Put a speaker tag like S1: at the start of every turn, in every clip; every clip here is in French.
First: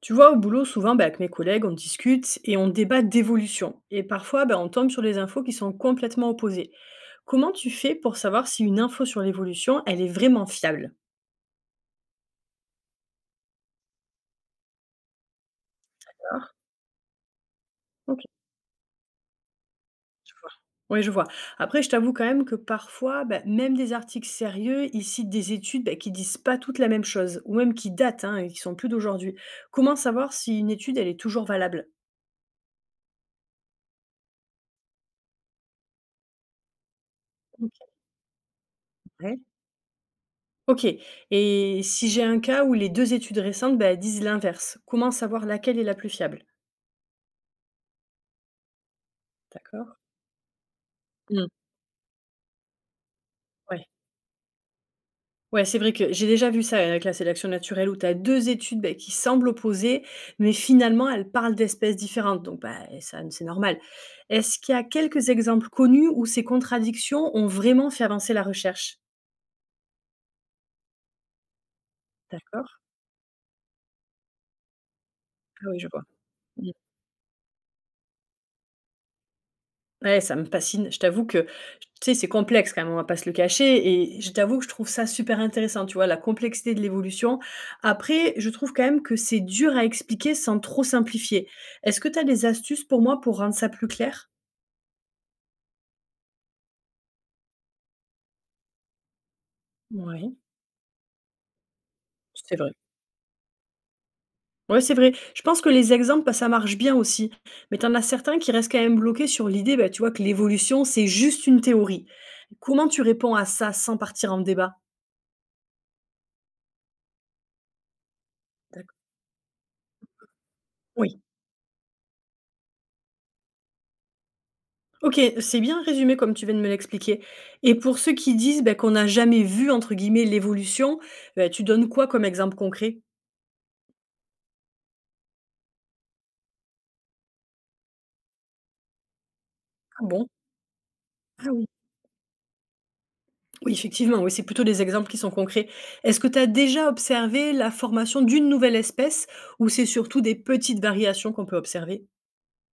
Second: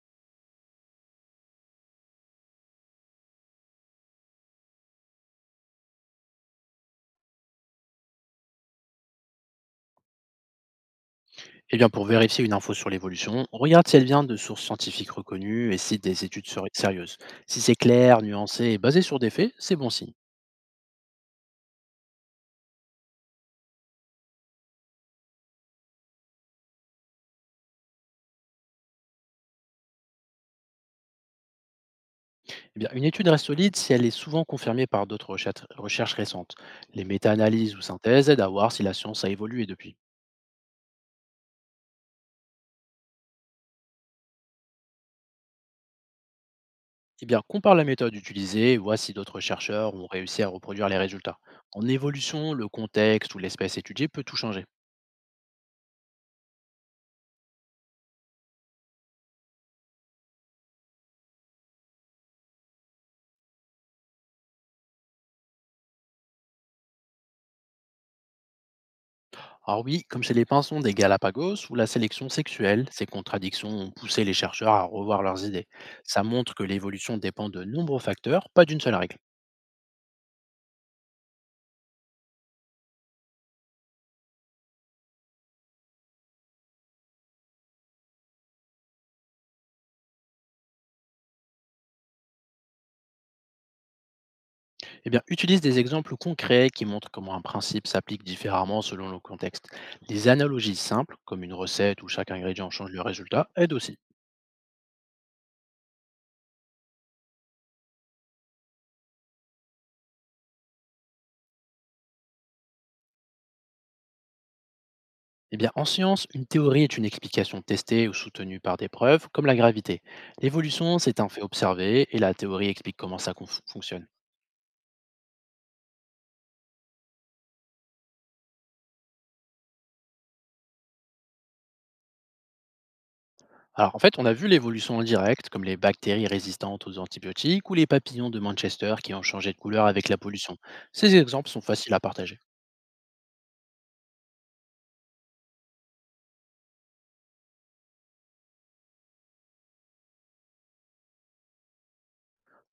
S1: Tu vois, au boulot, souvent, bah, avec mes collègues, on discute et on débat d'évolution. Et parfois, bah, on tombe sur des infos qui sont complètement opposées. Comment tu fais pour savoir si une info sur l'évolution, elle est vraiment fiable?
S2: Eh bien, pour vérifier une info sur l'évolution, regarde si elle vient de sources scientifiques reconnues et cite des études
S1: D'accord.
S2: sérieuses. Si c'est clair,
S1: Ok,
S2: nuancé et basé sur des faits, c'est bon signe.
S1: je vois. Oui, je vois. Après, je t'avoue quand même que parfois, bah, même des articles sérieux, ils citent des études bah, qui disent pas toutes la même chose, ou même qui datent hein, et qui sont plus d'aujourd'hui. Comment savoir si une étude, elle est toujours valable?
S2: Eh bien, une étude reste solide si elle est souvent confirmée par d'autres recherches récentes. Les méta-analyses ou synthèses aident à voir si la science a
S1: Ok.
S2: évolué depuis.
S1: OK, et si j'ai un cas où les 2 études récentes, bah, disent l'inverse, comment savoir laquelle est la plus fiable?
S2: Eh bien, compare la méthode utilisée et vois si d'autres chercheurs
S1: D'accord.
S2: ont réussi à reproduire les résultats.
S1: Mmh.
S2: En évolution, le contexte ou l'espèce
S1: Ouais.
S2: étudiée peut tout changer.
S1: Ouais, c'est vrai que j'ai déjà vu ça avec la sélection naturelle où tu as 2 études, bah, qui semblent opposées, mais finalement elles parlent d'espèces différentes donc bah, ça c'est normal. Est-ce qu'il y a quelques exemples connus où ces contradictions ont vraiment fait avancer la recherche?
S2: Alors oui, comme chez les pinsons des Galapagos, où la sélection
S1: D'accord.
S2: sexuelle, ces contradictions ont poussé les chercheurs à revoir leurs idées.
S1: Ah oui, je vois.
S2: Ça montre que
S1: Mmh.
S2: l'évolution dépend de nombreux facteurs, pas d'une seule règle.
S1: Ouais, ça me fascine. Je t'avoue que, tu sais, c'est complexe quand même, on va pas se le cacher, et je t'avoue que je trouve ça super intéressant, tu vois? La complexité de l'évolution. Après, je trouve quand même que c'est dur à expliquer sans trop simplifier. Est-ce que tu as des astuces pour moi pour rendre ça plus clair?
S2: Eh bien, utilise des exemples concrets qui montrent comment un principe s'applique différemment selon le contexte. Des
S1: Oui,
S2: analogies simples, comme une recette où chaque
S1: c'est
S2: ingrédient
S1: vrai.
S2: change le résultat, aident aussi.
S1: Ouais, c'est vrai. Je pense que les exemples, bah, ça marche bien aussi. Mais tu en as certains qui restent quand même bloqués sur l'idée, bah, tu vois, que l'évolution, c'est juste une théorie. Comment tu réponds à ça sans partir en débat?
S2: Eh bien, en science, une théorie est une explication testée ou soutenue par des
S1: D'accord.
S2: preuves, comme la gravité. L'évolution, c'est
S1: Oui.
S2: un fait observé, et la théorie explique comment ça fonctionne.
S1: OK, c'est bien résumé comme tu viens de me l'expliquer, et pour ceux qui disent, bah, qu'on n'a jamais vu entre guillemets «l'évolution», bah, tu donnes quoi comme exemple concret?
S2: Alors en fait, on a vu l'évolution en direct, comme les bactéries résistantes aux antibiotiques ou les papillons de Manchester qui ont changé de couleur
S1: Ah
S2: avec la
S1: bon?
S2: pollution. Ces exemples
S1: Ah
S2: sont
S1: oui.
S2: faciles à partager.
S1: Oui, effectivement, oui, c'est plutôt des exemples qui sont concrets. Est-ce que tu as déjà observé la formation d'une nouvelle espèce, ou c'est surtout des petites variations qu'on peut observer?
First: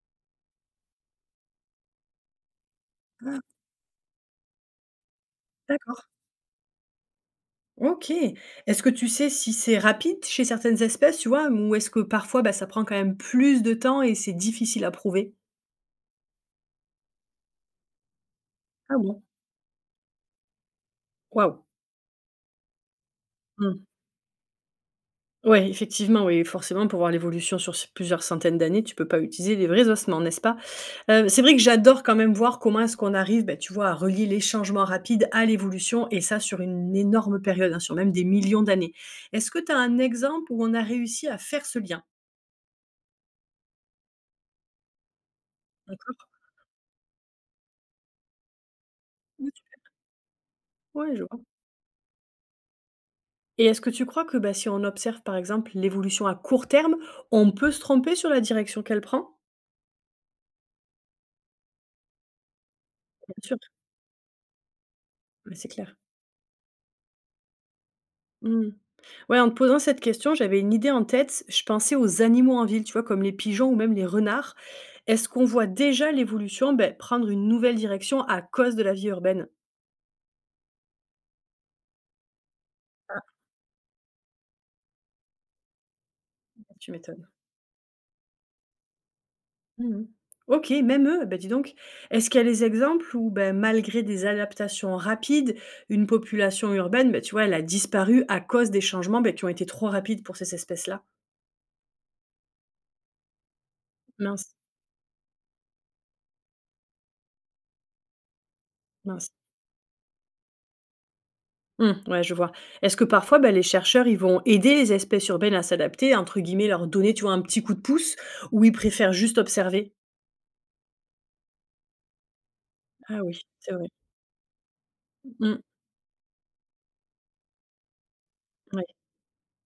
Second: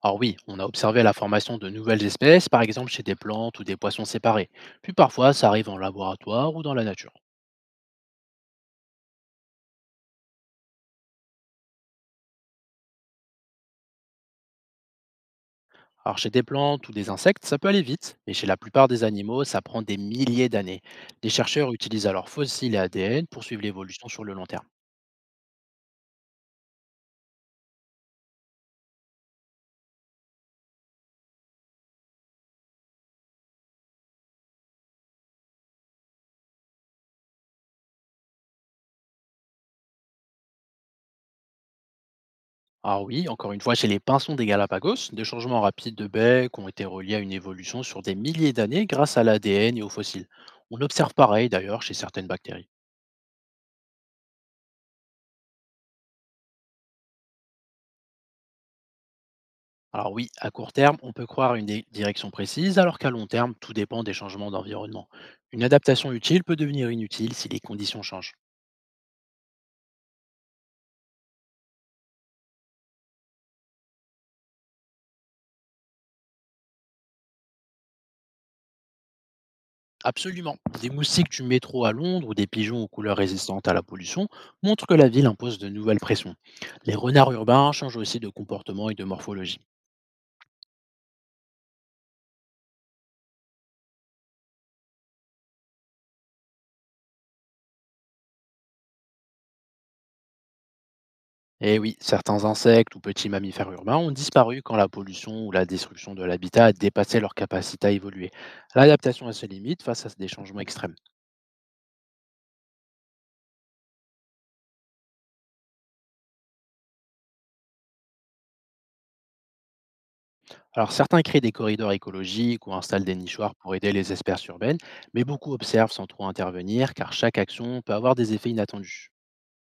S2: Alors oui, on a observé la formation de nouvelles espèces, par exemple chez des
S1: Ah,
S2: plantes ou des poissons séparés. Puis parfois, ça arrive en
S1: d'accord.
S2: laboratoire ou dans la nature.
S1: OK. Est-ce que tu sais si c'est rapide chez certaines espèces, tu vois? Ou est-ce que parfois, bah, ça prend quand même plus de temps et c'est difficile à prouver?
S2: Alors chez des plantes ou des insectes, ça peut aller vite, mais chez la plupart
S1: Ah
S2: des
S1: bon?
S2: animaux, ça prend des milliers d'années. Les
S1: Waouh!
S2: chercheurs utilisent alors fossiles et ADN pour suivre
S1: Mmh.
S2: l'évolution sur le long terme.
S1: Ouais, effectivement, oui, forcément, pour voir l'évolution sur ces plusieurs centaines d'années, tu peux pas utiliser les vrais ossements, n'est-ce pas? C'est vrai que j'adore quand même voir comment est-ce qu'on arrive, ben tu vois, à relier les changements rapides à l'évolution, et ça sur une énorme période, hein, sur même des millions d'années. Est-ce que tu as un exemple où on a réussi à faire ce lien?
S2: Alors oui, encore une fois, chez les pinsons des Galapagos, des changements rapides de
S1: D'accord?
S2: bec ont été reliés à une évolution sur des milliers d'années grâce à
S1: Oui, tu
S2: l'ADN et aux fossiles. On observe
S1: ouais, je vois,
S2: pareil d'ailleurs chez certaines bactéries.
S1: et est-ce que tu crois que, bah, si on observe, par exemple, l'évolution à court terme, on peut se tromper sur la direction qu'elle prend?
S2: Alors oui, à court terme, on peut croire à une direction précise, alors qu'à long
S1: Bien
S2: terme,
S1: sûr,
S2: tout dépend des changements d'environnement.
S1: ouais,
S2: Une
S1: c'est clair.
S2: adaptation utile peut devenir inutile si les conditions changent.
S1: Mmh. Ouais, en te posant cette question, j'avais une idée en tête. Je pensais aux animaux en ville, tu vois, comme les pigeons ou même les renards. Est-ce qu'on voit déjà l'évolution ben, prendre une nouvelle direction à cause de la vie urbaine?
S2: Absolument. Des moustiques du métro à Londres ou des pigeons aux couleurs
S1: Ah.
S2: résistantes à la pollution montrent que la ville impose de nouvelles pressions.
S1: Tu
S2: Les
S1: m'étonnes.
S2: renards urbains changent aussi de comportement et de morphologie.
S1: Mhm. Ok, même eux, ben dis donc, est-ce qu'il y a des exemples où, ben, malgré des adaptations rapides, une population urbaine, ben, tu vois, elle a disparu à cause des changements ben, qui ont été trop rapides pour ces espèces-là?
S2: Et oui, certains insectes ou petits mammifères urbains ont
S1: Mince,
S2: disparu quand la pollution ou la destruction de l'habitat a dépassé leur capacité à évoluer. L'adaptation a
S1: mince.
S2: ses limites face à des changements extrêmes.
S1: Mmh, ouais, je vois. Est-ce que parfois, bah, les chercheurs, ils vont aider les espèces urbaines à s'adapter, entre guillemets, leur donner, tu vois, un petit coup de pouce, ou ils préfèrent juste observer?
S2: Alors certains créent des corridors écologiques ou installent des
S1: Ah oui,
S2: nichoirs
S1: c'est
S2: pour
S1: vrai.
S2: aider les espèces urbaines, mais beaucoup
S1: Mmh,
S2: observent sans trop intervenir car chaque action peut avoir des effets
S1: ouais.
S2: inattendus.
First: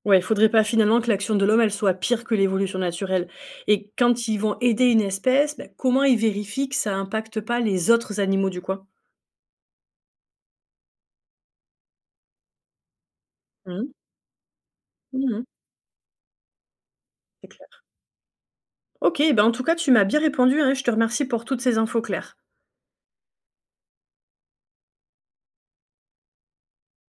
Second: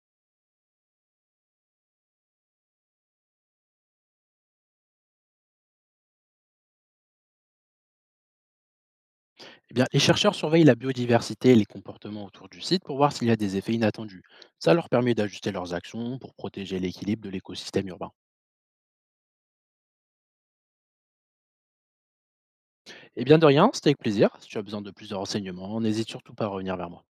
S1: Ouais, il faudrait pas finalement que l'action de l'homme, elle soit pire que l'évolution naturelle. Et quand ils vont aider une espèce, bah, comment ils vérifient que ça impacte pas les autres animaux du coin?
S2: Eh bien, les chercheurs surveillent la biodiversité et les comportements autour du site pour voir s'il y a des effets
S1: Mmh,
S2: inattendus. Ça leur permet
S1: mmh,
S2: d'ajuster leurs actions pour protéger l'équilibre de
S1: c'est clair.
S2: l'écosystème urbain.
S1: OK, ben en tout cas, tu m'as bien répondu, hein, je te remercie pour toutes ces infos claires.
S2: Eh bien de rien, c'était avec plaisir. Si tu as besoin de plus de renseignements, n'hésite surtout pas à revenir vers moi.